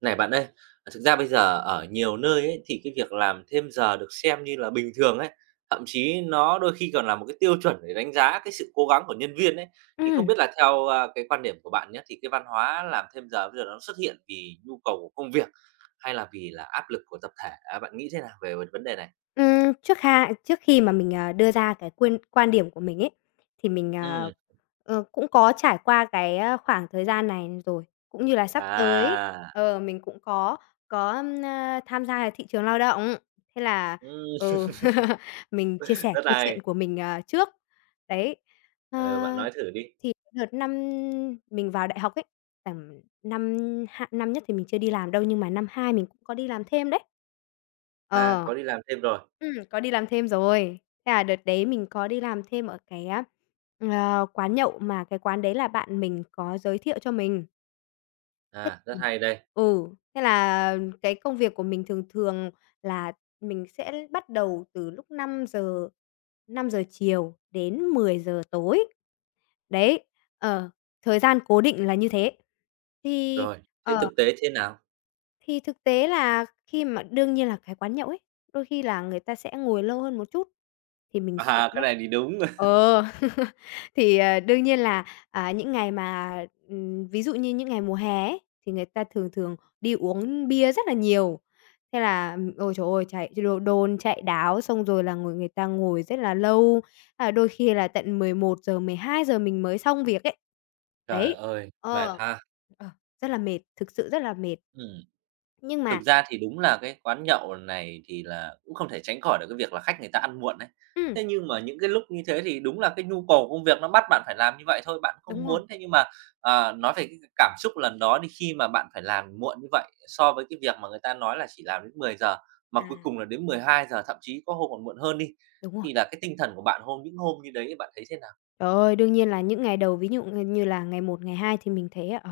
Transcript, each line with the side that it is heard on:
right: Này bạn ơi, thực ra bây giờ ở nhiều nơi ấy, thì cái việc làm thêm giờ được xem như là bình thường ấy, thậm chí nó đôi khi còn là một cái tiêu chuẩn để đánh giá cái sự cố gắng của nhân viên ấy. Thì không
left: Ừm.
right: biết là theo, à, cái quan điểm của bạn nhá, thì cái văn hóa làm thêm giờ bây giờ nó xuất hiện vì nhu cầu của công việc, hay là vì áp lực của tập thể? Ờ, bạn nghĩ thế nào về về vấn đề này?
left: Ừm, trước ha trước khi mà mình, à, đưa ra cái quyên quan điểm của mình ấy, thì mình, ờ,
right: Ừm.
left: ờ, cũng có trải qua cái, ơ, khoảng thời gian này rồi, cũng như là sắp tới,
right: À.
left: ờ, mình cũng có có, ưm, a, tham gia cái thị trường lao động. Thế là,
right: Ừm.
left: ừ, mình chia sẻ
right: Rất
left: câu chuyện
right: hay.
left: của mình, à, trước. Đấy, ơ,
right: Ờ, bạn nói thử đi.
left: thì đợt năm mình vào đại học ấy, tầm năm 2 năm nhất thì mình chưa đi làm đâu nhưng mà năm 2 mình có đi làm thêm đấy.
right: À,
left: Ờ.
right: có đi làm thêm rồi.
left: Ừm, có đi làm thêm rồi. Thế là đợt đấy mình có đi làm thêm ở cái á, ờ, quán nhậu mà cái quán đấy là bạn mình có giới thiệu cho mình. Thế
right: À, rất
left: ừm.
right: hay đây.
left: Ừ, thế là cái công việc của mình thường thường là mình sẽ bắt đầu từ lúc 5:00, 5:00 chiều đến 10:00 tối. Đấy, ờ, thời gian cố định là như thế. Thì
right: Rồi, thế
left: ờ.
right: thực tế thế nào?
left: Thì thực tế là khi mà đương nhiên là cái quán nhậu ấy, đôi khi là người ta sẽ ngồi lâu hơn một chút thì mình
right: À
left: sẽ
right: hà, cái này thì đúng.
left: ờ, thì, ờ, đương nhiên là, à, những ngày mà ừm, ví dụ như những ngày mùa hè ấy thì người ta thường thường đi uống bia rất là nhiều. Thế là, ừm, ôi trời ơi, chạy ch đôn, chạy đáo, xong rồi là ngồi người ta ngồi rất là lâu, à, đôi khi là tận 11:00, 12:00 mình mới xong việc ấy.
right: Trời
left: Đấy,
right: ơi, mệt
left: ờ,
right: ha!
left: ờ, rất là mệt, thực sự rất là mệt.
right: Ừm.
left: Nhưng
right: Thực
left: mà
right: ra thì đúng là cái quán nhậu này thì là cũng không thể tránh khỏi được cái việc là khách người ta ăn muộn ấy.
left: Ừm.
right: Thế nhưng mà những cái lúc như thế thì đúng là cái nhu cầu công việc nó bắt bạn phải làm như vậy thôi, bạn
left: Đúng
right: không
left: rồi.
right: muốn thế nhưng mà à, nói về cái cảm xúc lần đó đi, khi mà bạn phải làm muộn như vậy, so với cái việc mà người ta nói là chỉ làm đến 10:00, mà cuối
left: À.
right: cùng là đến 12:00, thậm chí có hôm còn muộn hơn đi,
left: Đúng rồi.
right: thì là cái tinh thần của bạn hôm những hôm như đấy bạn thấy thế nào?
left: Trời ơi, đương nhiên là những ngày đầu, ví dụ ư như, như là ngày một, ngày hai thì mình thấy, ờ,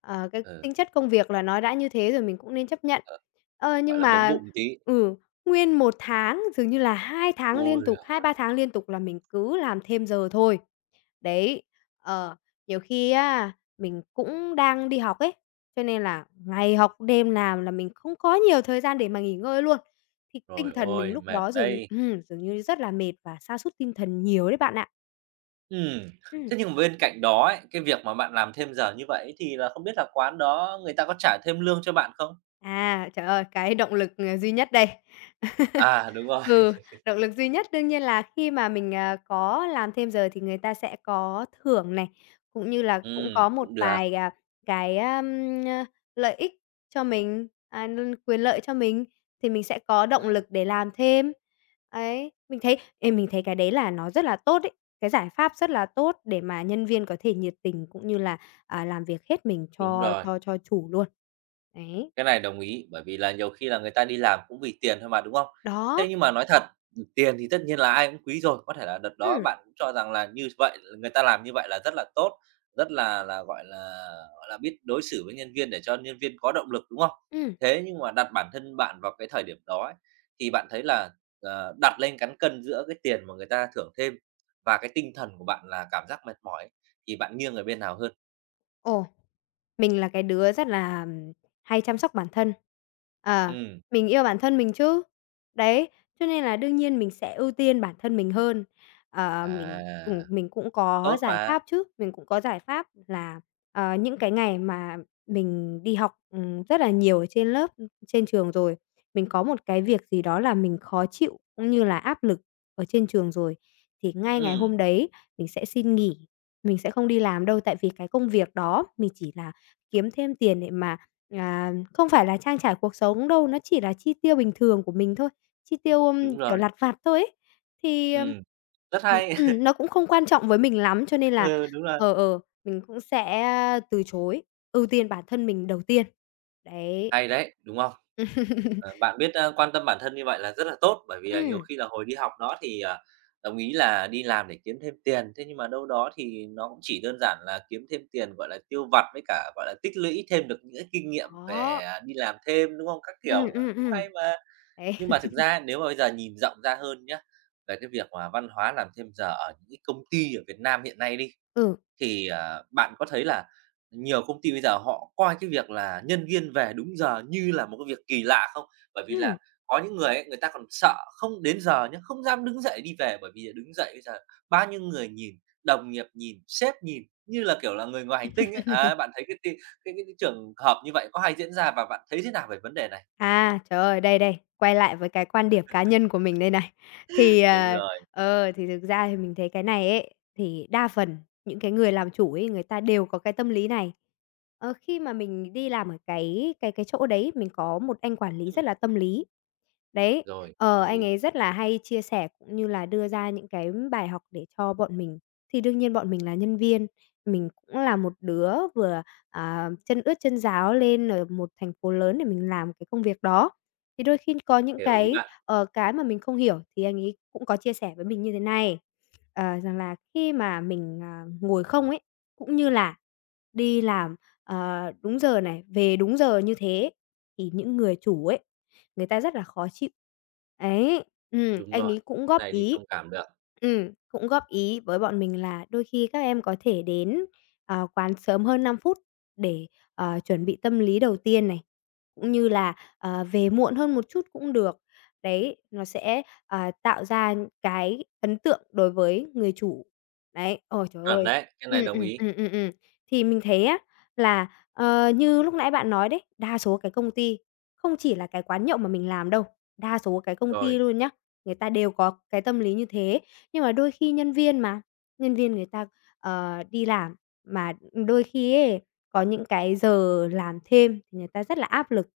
left: ờ, cái
right: Ờ.
left: tính chất công việc là nó đã như thế rồi mình cũng nên chấp nhận.
right: Ờ,
left: Ơ,
right: gọi
left: nhưng
right: là, bấm
left: mà
right: bụng tí.
left: ừ, nguyên 1 tháng, dường như là 2 tháng
right: Ôi
left: liên
right: giời
left: tục, 2-3
right: ơi!
left: tháng liên tục là mình cứ làm thêm giờ thôi. Đấy, ờ, nhiều khi á, mình cũng đang đi học ấy, cho nên là ngày học, đêm làm là mình không có nhiều thời gian để mà nghỉ ngơi luôn. Thì tinh
right: Trời
left: thần mình
right: ơi,
left: lúc
right: mệt
left: đó dường
right: đây!
left: ừm, dường như rất là mệt và sa sút tinh thần nhiều đấy bạn ạ.
right: Ừm,
left: Ừm.
right: thế nhưng mà bên cạnh đó ấy, cái việc mà bạn làm thêm giờ như vậy ấy thì là không biết là quán đó người ta có trả thêm lương cho bạn không?
left: À, trời ơi, cái động lực, ờ, duy nhất đây.
right: À, đúng rồi.
left: Ừ, động lực duy nhất đương nhiên là khi mà mình, ờ, có làm thêm giờ thì người ta sẽ có thưởng này, cũng như là cũng
right: Ừm,
left: có một
right: cũng được.
left: vài, à, cái ơm, a, lợi ích cho mình, à, n quyền lợi cho mình, thì mình sẽ có động
right: À.
left: lực để làm thêm. Ấy, mình thấy, ê, mình thấy cái đấy là nó rất là tốt ấy, cái giải pháp rất là tốt để mà nhân viên có thể nhiệt tình cũng như là, à, làm việc hết mình
right: Đúng
left: cho
right: rồi.
left: cho cho chủ luôn. Đấy.
right: Cái này đồng ý. Bởi vì là nhiều khi là người ta đi làm cũng vì tiền thôi mà, đúng không?
left: Đó.
right: Thế nhưng mà nói thật, ừm, tiền thì tất nhiên là ai cũng quý rồi, có thể là đợt đó
left: Ưm.
right: bạn cho rằng là như vậy, người ta làm như vậy là rất là tốt, rất là là gọi là, gọi là, biết đối xử với nhân viên để cho nhân viên có động lực, đúng không?
left: Ừm.
right: Thế nhưng mà đặt bản thân bạn vào cái thời điểm đó ấy, thì bạn thấy là, à, đặt lên cán cân giữa cái tiền mà người ta thưởng thêm và cái tinh thần của bạn là cảm giác mệt mỏi thì bạn nghiêng ở bên nào hơn?
left: Ồ, mình là cái đứa rất là, ừm, hay chăm sóc bản thân. Ờ,
right: Ừm.
left: mình yêu bản thân mình chứ. Đấy, cho nên là đương nhiên mình sẽ ưu tiên bản thân mình hơn. Ờ, mình,
right: À.
left: ừm, mình cũng có
right: Tốt
left: giải
right: mà.
left: pháp chứ, mình cũng có giải pháp là, ờ, những cái ngày mà mình đi học, ừm, rất là nhiều ở trên lớp, ừm, trên trường rồi, mình có một cái việc gì đó là mình khó chịu cũng như là áp lực ở trên trường rồi thì ngay ngày
right: Ừm.
left: hôm đấy mình sẽ xin nghỉ. Mình sẽ không đi làm đâu tại vì cái công việc đó mình chỉ là kiếm thêm tiền để mà à, không phải là trang trải cuộc sống đâu, nó chỉ là chi tiêu bình thường của mình thôi, chi tiêu, ưm,
right: Đúng
left: kiểu,
right: rồi.
left: lặt vặt thôi ấy. Thì, ờm,
right: Ừm. Rất
left: ừm,
right: hay.
left: ừm nó cũng không quan trọng với mình lắm cho nên là,
right: Ừ, đúng rồi.
left: ờ, ờ, mình cũng sẽ từ chối ưu tiên bản thân mình đầu tiên. Đấy.
right: Hay đấy, đúng không? Ờ, bạn biết, ơ, quan tâm bản thân như vậy là rất là tốt, bởi vì là nhiều
left: Ừm.
right: khi là hồi đi học nó thì, à, đồng ý là đi làm để kiếm thêm tiền, thế nhưng mà đâu đó thì nó cũng chỉ đơn giản là kiếm thêm tiền, gọi là, tiêu vặt với cả, gọi là, tích lũy thêm được những cái kinh nghiệm về,
left: Đó.
right: à, đi làm thêm, đúng hông? Các
left: Ừm,
right: kiểu, ờ,
left: ừm,
right: cũng
left: ừm.
right: hay mà!
left: Ấy.
right: Nhưng mà thực ra nếu mà bây giờ nhìn rộng ra hơn nhá, về cái việc mà văn hóa làm thêm giờ ở những cái công ty ở Việt Nam hiện nay đi,
left: Ừ.
right: thì, à, bạn có thấy là nhiều công ty bây giờ họ coi cái việc là nhân viên về đúng giờ như là một cái việc kỳ lạ không? Bởi vì
left: Ừm.
right: là có những người ấy người ta còn sợ không đến giờ nhá, không dám đứng dậy đi về, bởi vì là đứng dậy bây giờ bao nhiêu người nhìn, đồng nghiệp nhìn, sếp nhìn như là, kiểu là, người ngoài hành tinh ấy. Ờ, bạn thấy cái tin cái cái cái trường hợp như vậy có hay diễn ra và bạn thấy thế nào về vấn đề này?
left: À, trời ơi, đây, đây, quay lại với cái quan điểm cá nhân của mình đây này! Thì,
right: Đúng
left: ờ,
right: rồi.
left: ờ, thì thực ra thì mình thấy cái này ấy, thì đa phần những cái người làm chủ ấy, người ta đều có cái tâm lý này. Ờ, khi mà mình đi làm ở cái cái cái chỗ đấy, mình có một anh quản lý
right: Ừm.
left: rất là tâm lý. Đấy,
right: Rồi,
left: ờ,
right: tâm
left: anh
right: lý.
left: ấy rất là hay chia sẻ cũng như là đưa ra những cái bài học để cho bọn mình. Thì đương nhiên bọn mình là nhân viên, mình cũng là một đứa vừa, ờ, chân ướt chân ráo lên ở một thành phố lớn để mình làm cái công việc đó. Thì đôi khi có những
right: Hiểu ý
left: cái,
right: bạn.
left: ờ, cái mà mình không hiểu thì anh ấy cũng có chia sẻ với mình như thế này, ờ, rằng là khi mà mình, à, ngồi không ấy, cũng như là đi làm, ờ, đúng giờ này, về đúng giờ như thế thì những người chủ ấy, người ta rất là khó chịu. Ấy, ừm,
right: Đúng
left: anh
right: rồi,
left: ấy cũng
right: cái
left: góp
right: này thì
left: ý
right: thông cảm được.
left: ừm, cũng góp ý với bọn mình là đôi khi các em có thể đến, ờ, quán sớm hơn 5 phút để, ờ, chuẩn bị tâm lý đầu tiên này, cũng như là, ờ, về muộn hơn một chút cũng được. Đấy, nó sẽ, ờ, tạo ra cái ấn tượng đối với người chủ. Đấy, ôi, trời
right: Chuẩn
left: ơi!
right: đấy, cái này
left: Ừm,
right: đồng
left: ừm,
right: ý.
left: ừm, ừm, ừm. Thì mình thấy á là, ờ, như lúc nãy bạn nói đấy, đa số cái công ty không chỉ là cái quán nhậu mà mình làm đâu, đa số cái công ty
right: Rồi.
left: luôn nhé, người ta đều có cái tâm lý như thế, nhưng mà đôi khi nhân viên mà, nhân viên người ta, ờ, đi làm, mà đôi khi ấy có những cái giờ làm thêm, người ta rất là áp lực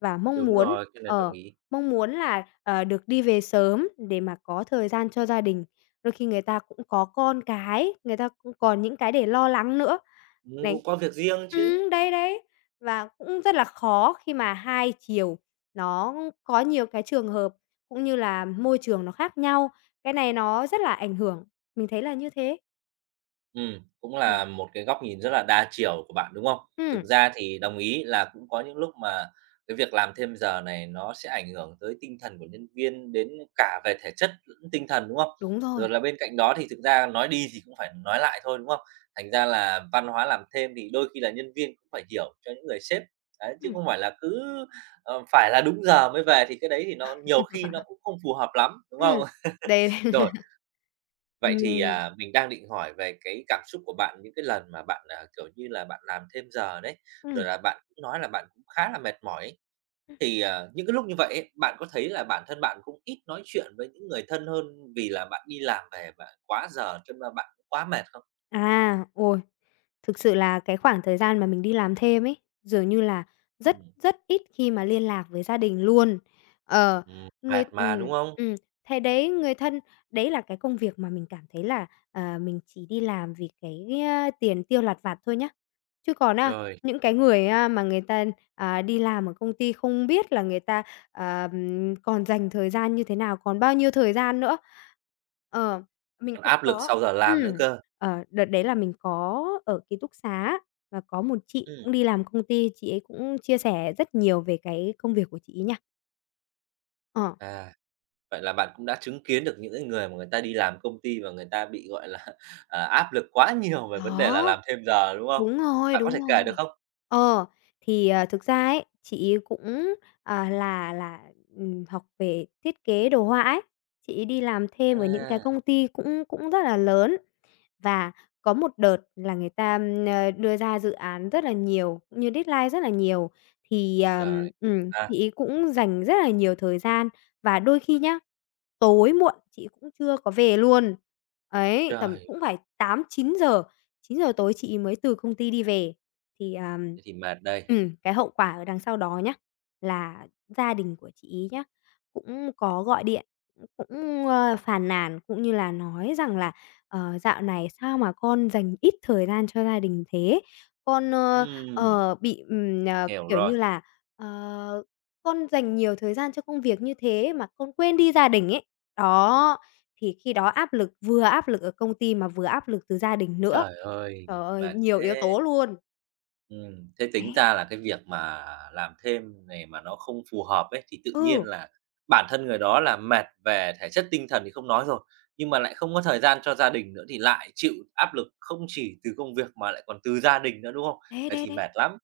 left: và mong
right: Đúng
left: muốn
right: rồi, cái này đồng
left: ờ,
right: ý.
left: mong muốn là, ờ, được đi về sớm để mà có thời gian cho gia đình. Đôi khi người ta cũng có con cái, người ta cũng còn những cái để lo lắng nữa.
right: Ừm,
left: Đấy,
right: cũng có việc riêng chứ!
left: ừm, đấy, đấy. Và cũng rất là khó khi mà hai chiều nó có nhiều cái trường hợp cũng như là môi trường nó khác nhau. Cái này nó rất là ảnh hưởng. Mình thấy là như thế.
right: Ừm, cũng
left: Ừm.
right: là một cái góc nhìn rất là đa chiều của bạn, đúng không? Thực
left: Ừm.
right: ra thì đồng ý, là cũng có những lúc mà cái việc làm thêm giờ này nó sẽ ảnh hưởng tới tinh thần của nhân viên, đến cả về thể chất, lẫn tinh thần, đúng không?
left: Đúng
right: Rồi
left: rồi.
right: là bên cạnh đó thì thực ra nói đi thì cũng phải nói lại thôi, đúng không? Thành ra là văn hóa làm thêm thì đôi khi là nhân viên cũng phải hiểu cho những người sếp. Đấy, chứ
left: Ừm.
right: không phải là cứ, ờ, phải là đúng giờ mới về thì cái đấy thì nó nhiều khi nó cũng không phù hợp lắm, đúng
left: Ừm,
right: không?
left: đây.
right: Rồi. Vậy thì,
left: Ừm.
right: à, mình đang định hỏi về cái cảm xúc của bạn những cái lần mà bạn, ờ, kiểu như là, bạn làm thêm giờ đấy, rồi
left: Ừm.
right: là bạn cũng nói là bạn cũng khá là mệt mỏi ấy.
left: Ừm.
right: Thì, ờ, những cái lúc như vậy ấy, bạn có thấy là bản thân bạn cũng ít nói chuyện với những người thân hơn vì là bạn đi làm về bạn quá giờ cho nên bạn quá mệt không?
left: À, ôi, thực sự là cái khoảng thời gian mà mình đi làm thêm ấy, dường như là rất,
right: Ừm.
left: rất ít khi mà liên lạc với gia đình luôn. Ờ,
right: Ừm,
left: người
right: mệt mà,
left: ừm,
right: đúng không?
left: ừm, thế đấy, người thân đấy là cái công việc mà mình cảm thấy là, ờ, mình chỉ đi làm vì cái, á, tiền tiêu lặt vặt thôi nhá. Chứ còn á,
right: Rồi.
left: những cái người á mà người ta, à, đi làm ở công ty không biết là người ta, ờm, còn dành thời gian như thế nào, còn bao nhiêu thời gian nữa. Ờ, mình
right: Còn
left: cũng
right: áp lực
left: có.
right: sau giờ làm nữa
left: Ừm,
right: cơ.
left: ờ, đợt đấy là mình có ở ký túc xá và có một chị
right: Ừm.
left: cũng đi làm công ty, chị ấy cũng chia sẻ rất nhiều về cái công việc của chị ấy nha. Ờ.
right: À. Vậy là bạn cũng đã chứng kiến được những cái người mà người ta đi làm công ty và người ta bị, gọi là, à, áp lực quá nhiều về vấn đề
left: Đó,
right: là làm thêm giờ, đúng không?
left: đúng rồi,
right: Bạn có thể
left: đúng
right: kể được
left: rồi.
right: không?
left: Ờ, thì, à, thực ra ấy, chị ấy cũng, ờ, là là, ừm, học về thiết kế đồ họa ấy, chị ấy đi làm thêm ở những cái
right: À!
left: công ty cũng cũng rất là lớn và có một đợt là, ờm, người ta đưa ra dự án rất là nhiều, cũng như deadline rất là nhiều. Thì ờm,
right: Rồi,
left: ừm,
right: à.
left: chị ấy cũng dành rất là nhiều thời gian và đôi khi nhá, tối muộn chị ấy cũng chưa có về luôn. Ấy, tầm
right: Trời!
left: cũng phải 8:00-9:00, 9:00 tối chị ấy mới từ công ty đi về. Thì, à,
right: Thế thì mệt đây.
left: ừm, cái hậu quả ở đằng sau đó nhá, là gia đình của chị ấy nhá, cũng có gọi điện cũng, ờ, phàn nàn cũng như là nói rằng là "Ờ, dạo này sao mà con dành ít thời gian cho gia đình thế, con, ờ,
right: Ừm.
left: ờ, bị, ừm, ờ,
right: Hiểu
left: kiểu
right: rồi.
left: như là, ờ, con dành nhiều thời gian cho công việc như thế mà con quên đi gia đình ấy." Đó, thì khi đó áp lực vừa áp lực ở công ty, mà vừa áp lực từ gia đình nữa.
right: Trời ơi,
left: Trời ơi,
right: mệt
left: nhiều yếu
right: thế!
left: tố luôn.
right: Ừm, thế tính
left: Đấy.
right: ra là cái việc mà làm thêm này mà nó không phù hợp ấy, thì tự nhiên
left: Ừ.
right: là bản thân người đó là mệt về thể chất tinh thần thì không nói rồi, nhưng mà lại không có thời gian cho gia đình nữa, thì lại chịu áp lực không chỉ từ công việc mà lại còn từ gia đình nữa, đúng không?
left: Đấy,
right: Vậy
left: đấy,
right: thì
left: đấy.
right: mệt lắm.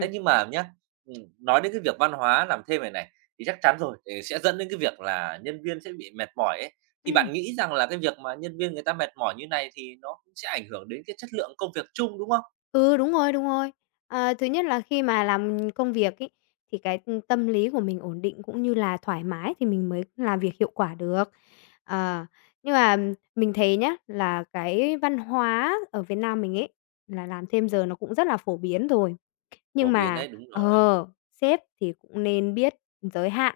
right: Thế nhưng mà nhá, ừm, nói đến cái việc văn hóa làm thêm này này, thì chắc chắn rồi, thì sẽ dẫn đến cái việc là nhân viên sẽ bị mệt mỏi ấy, thì
left: Ừm.
right: bạn nghĩ rằng là cái việc mà nhân viên người ta mệt mỏi như này thì nó cũng sẽ ảnh hưởng đến cái chất lượng công việc chung, đúng không?
left: Ừ, đúng rồi, đúng rồi. Ờ, thứ nhất là khi mà làm công việc ấy, thì cái, ừm, tâm lý của mình ổn định cũng như là thoải mái, thì mình mới làm việc hiệu quả được. Ờ, nhưng mà mình thấy nhá, là cái văn hóa ở Việt Nam mình ấy là làm thêm giờ nó cũng rất là phổ biến rồi. Nhưng
right: Phổ biển
left: mà,
right: đấy, đúng rồi.
left: ờ, sếp thì cũng nên biết giới hạn.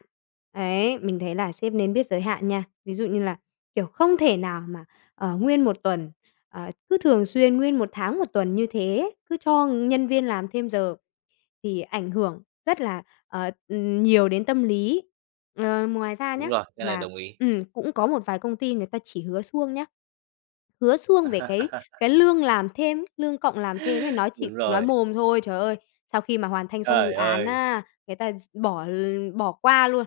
left: Ấy, mình thấy là sếp nên biết giới hạn nha. Ví dụ như là, kiểu, không thể nào mà, ờ, nguyên 1 tuần, ờ, cứ thường xuyên nguyên 1 tháng 1 tuần như thế, cứ cho nhân viên làm thêm giờ thì ảnh hưởng rất là, ờ, ừm, nhiều đến tâm lý. Ờ, ngoài ra nhá
right: Đúng rồi, cái này
left: mà
right: đồng ý.
left: ừm, cũng có một vài công ty người ta chỉ hứa suông nhá, hứa suông về cái cái lương làm thêm, lương cộng làm thêm ấy, nói chỉ
right: Đúng
left: nói
right: rồi.
left: mồm thôi. Trời ơi, sau khi mà hoàn thành xong dự
right: Trời
left: án
right: ơi!
left: á, người ta bỏ l bỏ qua luôn.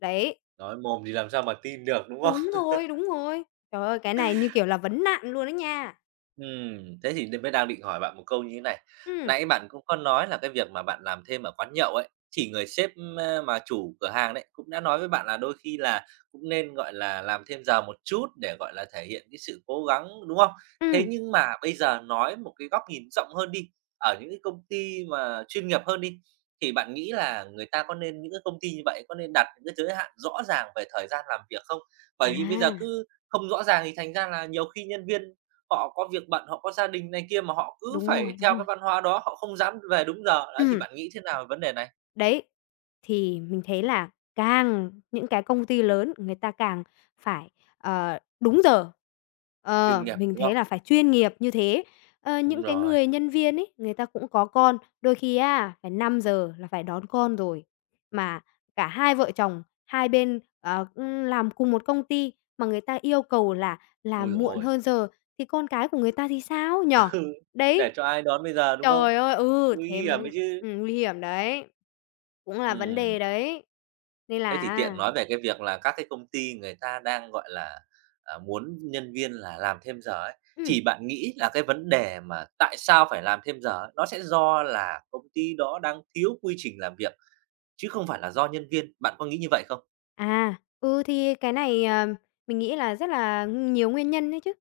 left: Đấy.
right: Nói mồm thì làm sao mà tin được, đúng không?
left: Đúng rồi, đúng rồi. Trời ơi, cái này như, kiểu, là vấn nạn luôn á nha.
right: Ừm, thế thì nên mới đang định hỏi bạn một câu như thế này.
left: Ừm.
right: Nãy bạn cũng có nói là cái việc mà bạn làm thêm ở quán nhậu ấy, thì người sếp, a, mà chủ cửa hàng đấy cũng đã nói với bạn là đôi khi là cũng nên, gọi là, làm thêm giờ một chút để, gọi là, thể hiện cái sự cố gắng, đúng không? Thế
left: Ừm.
right: nhưng mà bây giờ nói một cái góc nhìn rộng hơn đi, ở những cái công ty mà chuyên nghiệp hơn đi, thì bạn nghĩ là người ta có nên những cái công ty như vậy, có nên đặt những cái giới hạn rõ ràng về thời gian làm việc không? Bởi vì bây giờ
left: À.
right: cứ không rõ ràng thì thành ra là nhiều khi nhân viên họ có việc bận, họ có gia đình này kia mà họ cứ
left: Đúng
right: phải
left: rồi, đúng
right: theo
left: rồi.
right: cái văn hóa đó, họ không dám về đúng giờ, đấy thì
left: Ừm.
right: bạn nghĩ thế nào vấn đề này?
left: Đấy, thì mình thấy là càng những cái công ty lớn người ta càng phải, ờ, đúng giờ,
right: Chuyên
left: ờ,
right: nghiệp,
left: mình
right: đúng
left: thấy
right: không?
left: là phải chuyên nghiệp như thế. Ơ,
right: Đúng
left: những cái
right: rồi.
left: người nhân viên ấy, người ta cũng có con, đôi khi á, phải 5:00 là phải đón con rồi, mà cả hai vợ chồng hai bên, ờ, cũng làm cùng một công ty mà người ta yêu cầu là
right: Úi
left: làm
right: dồi
left: muộn
right: ôi.
left: hơn giờ, thì con cái của người ta thì sao, nhỉ?
right: Ừ, để
left: Đấy.
right: cho ai đón bây giờ, đúng không?
left: Trời ơi, ừ,
right: Nguy
left: thế
right: hiểm
left: mới
right: đấy chứ.
left: ừm, nguy hiểm đấy, cũng là vấn đề
right: Ừm.
left: đấy, nên
right: Thế
left: là
right: thì tiện
left: á
right: nói về cái việc là các cái công ty người ta đang, gọi là, à, muốn nhân viên là làm thêm giờ ấy.
left: Ừm.
right: Thì bạn nghĩ là cái vấn đề mà tại sao phải làm thêm giờ nó sẽ do là công ty đó đang thiếu quy trình làm việc, chứ không phải là do nhân viên, bạn có nghĩ như vậy không?
left: À, ừ, thì cái này, ờm, mình nghĩ là rất là nh nhiều nguyên nhân ấy chứ.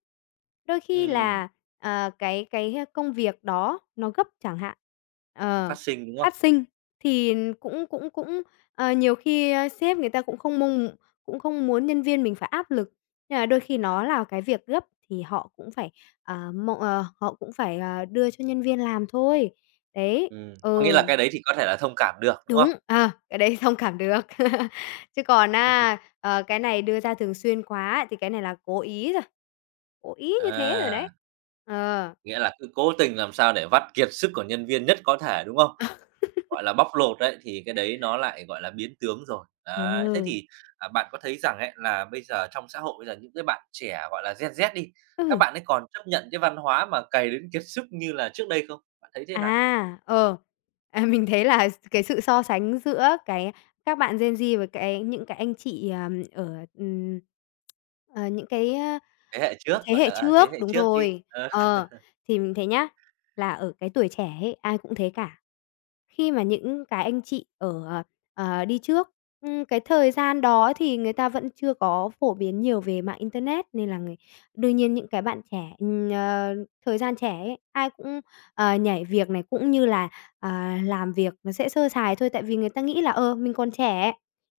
left: Đôi khi
right: Ừm.
left: là, ờ, cái cái công việc đó nó gấp chẳng hạn,
right: Nó
left: ờ,
right: phát sinh, đúng
left: phát
right: không?
left: sinh, thì cũng cũng cũng, ờ, nhiều khi, ờ, sếp người ta cũng không mong m cũng không muốn nhân viên mình phải áp lực. Nhưng mà đôi khi nó là cái việc gấp, thì họ cũng phải, ờ, mọ ờ, họ cũng phải, ờ, đưa cho nhân viên làm thôi. Đấy,
right: Ừm, có nghĩa
left: ừ.
right: là cái đấy thì có thể là thông cảm được, đúng không?
left: Đúng. À, cái đấy thông cảm được. Chứ còn, á, ờ, cái này đưa ra thường xuyên quá, thì cái này là cố ý rồi. Cố ý như thế rồi đấy.
right: À!
left: Ờ.
right: Nghĩa là cứ cố tình làm sao để vắt kiệt sức của nhân viên nhất có thể, đúng không? Gọi là bóc lột ấy thì cái đấy nó lại, gọi là, biến tướng rồi. Đấy, thế
left: Ừ.
right: thì, à, bạn có thấy rằng ấy là bây giờ trong xã hội bây giờ những cái bạn trẻ gọi là gen Z đi, các
left: Ừ.
right: bạn ấy còn chấp nhận cái văn hóa mà cày đến kiệt sức như là trước đây không? Bạn thấy thế nào?
left: À, ờ, ờ, mình thấy là cái sự so sánh giữa, cái, các bạn gen Z với cái những cái anh chị, ờm, ở, ừm, ờ, những cái, á,
right: Thế hệ
left: à,
right: trước,
left: thế
right: gọi
left: hệ
right: là, à, ở
left: trước,
right: thế hệ
left: đúng
right: trước đi.
left: rồi.
right: Ờ.
left: Ờ, thì mình thấy nhá, là ở cái tuổi trẻ ấy ai cũng thế cả. Khi mà những cái anh chị ở, ờ, ờ, đi trước, ừm, cái thời gian đó thì người ta vẫn chưa có phổ biến nhiều về mạng internet, nên là người đương nhiên những cái bạn trẻ, ừm, ờ, thời gian trẻ ấy, ai cũng, ờ, nhảy việc này cũng như là, à, làm việc nó sẽ sơ sài thôi. Tại vì người ta nghĩ là, ờ, mình còn trẻ,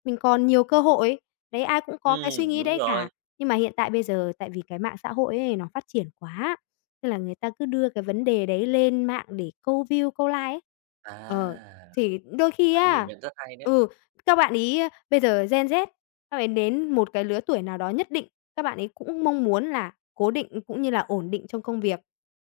left: mình còn nhiều cơ hội. Đấy, ai cũng có cái suy
right: Ừm,
left: nghĩ
right: đúng
left: đấy cả.
right: rồi.
left: Nhưng mà hiện tại bây giờ tại vì cái mạng xã hội ấy nó phát triển quá, nên là người ta cứ đưa cái vấn đề đấy lên mạng để câu view, câu like ấy.
right: À,
left: Ờ, thì đôi khi
right: bạn nhìn
left: á
right: nhận rất hay đấy!
left: ừ, các bạn ấy bây giờ gen Z, các bạn ấy đến một cái lứa tuổi nào đó nhất định, các bạn ấy cũng mong muốn là cố định cũng như là ổn định trong công việc.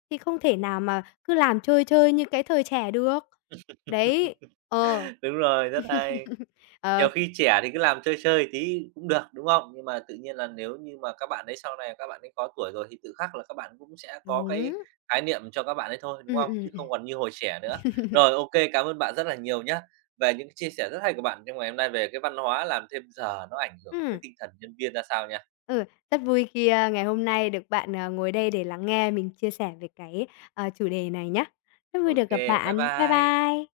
left: Thì không thể nào mà cứ làm chơi chơi như cái thời trẻ được. Đấy, ờ.
right: Đúng rồi, rất hay.
left: Ờ.
right: Nhiều khi trẻ thì cứ làm chơi chơi tí cũng được, đúng không? Nhưng mà tự nhiên là nếu như mà các bạn ấy sau này các bạn ấy có tuổi rồi, thì tự khắc là các bạn cũng sẽ có cái
left: Đúng.
right: khái niệm cho các bạn ấy thôi, đúng
left: Ừm,
right: không?
left: ừm,
right: Chứ
left: ừm.
right: không còn như hồi trẻ nữa. Rồi, ô kê, cám ơn bạn rất là nhiều nhá. Về những cái chia sẻ rất hay của bạn trong ngày hôm nay về cái văn hóa làm thêm giờ nó ảnh hưởng tới
left: Ừm.
right: tinh thần nhân viên ra sao nha.
left: Ừ, rất vui khi, ờ, ngày hôm nay được bạn, ờ, ngồi đây để lắng nghe mình chia sẻ về cái, à, chủ đề này nhá. Rất
right: Ô
left: vui được gặp
right: kê, bye
left: bạn. Bye
right: bye.
left: bye.